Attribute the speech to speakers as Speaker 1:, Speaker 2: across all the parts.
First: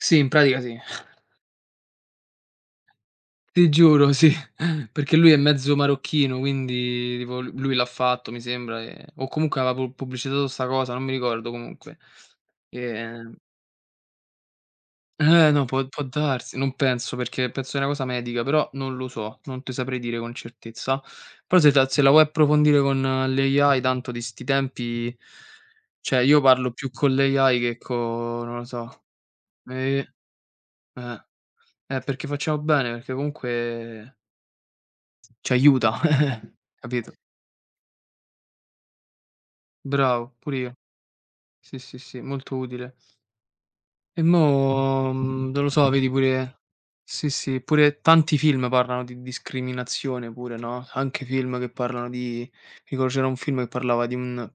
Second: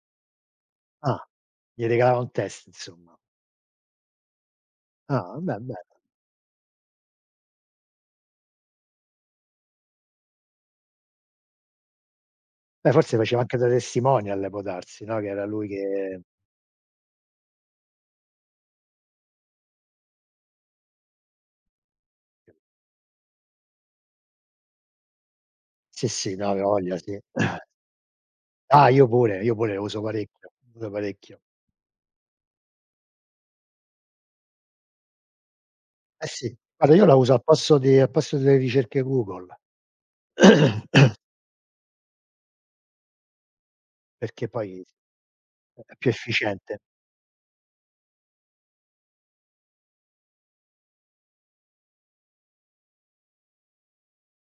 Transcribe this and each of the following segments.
Speaker 1: Sì, in pratica sì.
Speaker 2: Ah. Gli regalava un test insomma.
Speaker 1: Ti giuro, sì perché lui
Speaker 2: Ah
Speaker 1: è
Speaker 2: beh,
Speaker 1: mezzo
Speaker 2: ben
Speaker 1: marocchino, quindi tipo l lui l'ha fatto mi sembra, ehm, o comunque aveva pubb pubblicizzato sta cosa, non mi ricordo comunque. E,
Speaker 2: Beh, forse
Speaker 1: ehm
Speaker 2: faceva anche da testimonial può darsi, no, che era
Speaker 1: Eh, no,
Speaker 2: lui
Speaker 1: può può
Speaker 2: che
Speaker 1: darsi, non penso, perché penso è una cosa medica, però non lo so, non te saprei dire con certezza. Però se ta se la vuoi approfondire con l'AI tanto di sti tempi
Speaker 2: Sì
Speaker 1: cioè
Speaker 2: sì,
Speaker 1: io
Speaker 2: no, hai
Speaker 1: parlo più
Speaker 2: voglia
Speaker 1: con
Speaker 2: sì.
Speaker 1: l'AI che co non lo
Speaker 2: Ah,
Speaker 1: so.
Speaker 2: io pure, io pure lo uso
Speaker 1: E
Speaker 2: parecchio, l'uso
Speaker 1: eh,
Speaker 2: parecchio.
Speaker 1: e perché facciamo bene, perché comunque Ci aiuta,
Speaker 2: Eh, sì guarda io
Speaker 1: capito.
Speaker 2: la uso al posto di al posto delle ricerche Google.
Speaker 1: Bravo, pure io. Sì, sì, sì, molto utile. E
Speaker 2: Perché poi,
Speaker 1: mo, mhmm, non lo
Speaker 2: eh,
Speaker 1: so
Speaker 2: è più
Speaker 1: vedi pure
Speaker 2: efficiente.
Speaker 1: sì sì, pure tanti film, parlano di discriminazione pure, no, anche film che parlano di tipo c'era un film, che parlava di un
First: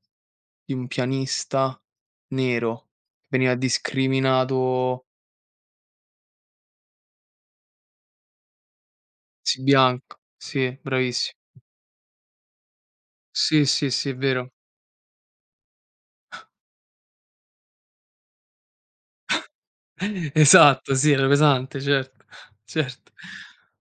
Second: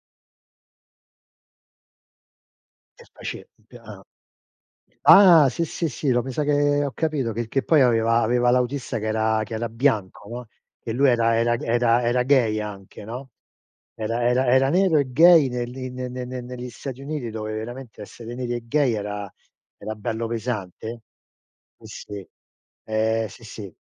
Speaker 1: di un pianista nero
Speaker 2: E
Speaker 1: che veniva
Speaker 2: [unintelligible] ah.
Speaker 1: discriminato
Speaker 2: Ah sì sì, io me sa che ho capito, che che poi aveva aveva l'autista che era che
Speaker 1: Sì
Speaker 2: era
Speaker 1: bianc
Speaker 2: bianco, no,
Speaker 1: sì,
Speaker 2: e lui era
Speaker 1: bravissimo.
Speaker 2: era g era era gay anche, no,
Speaker 1: Sì, sì, sì è
Speaker 2: era era
Speaker 1: vero.
Speaker 2: era nero e gay, negli negli ne ne ne negli Stati Uniti, dove veramente essere neri e gay era era bello
Speaker 1: Esatto,
Speaker 2: pesante.
Speaker 1: sì era pesante,
Speaker 2: Sì,
Speaker 1: certo,
Speaker 2: sì.
Speaker 1: certo.
Speaker 2: Ehm, sì, sì.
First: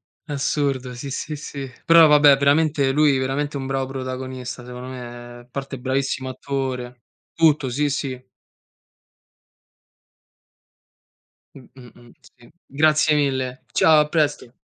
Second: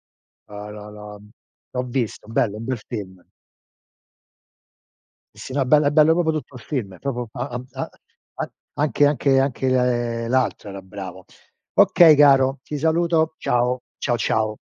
Speaker 2: L'ho l'ho
Speaker 1: Assurdo, sì,
Speaker 2: l'ho mhmm,
Speaker 1: sì, sì, sì,
Speaker 2: l'ho
Speaker 1: però
Speaker 2: visto,
Speaker 1: vabbè,
Speaker 2: bello, un bel
Speaker 1: veramente lui
Speaker 2: film.
Speaker 1: veramente è un bravo protagonista secondo me,
Speaker 2: Sì,
Speaker 1: a
Speaker 2: sì, no è
Speaker 1: parte
Speaker 2: bello è bello
Speaker 1: bravissimo
Speaker 2: proprio tutto il film,
Speaker 1: attore.
Speaker 2: proprio a a
Speaker 1: Tutto, sì,
Speaker 2: a
Speaker 1: sì.
Speaker 2: an anche anche anche l'altro era bravo.
Speaker 1: Mh, mh, mh
Speaker 2: Okay
Speaker 1: sì.
Speaker 2: caro ti
Speaker 1: Grazie
Speaker 2: saluto
Speaker 1: mille.
Speaker 2: ciao,
Speaker 1: Ciao, a
Speaker 2: ciao,
Speaker 1: presto!
Speaker 2: ciao.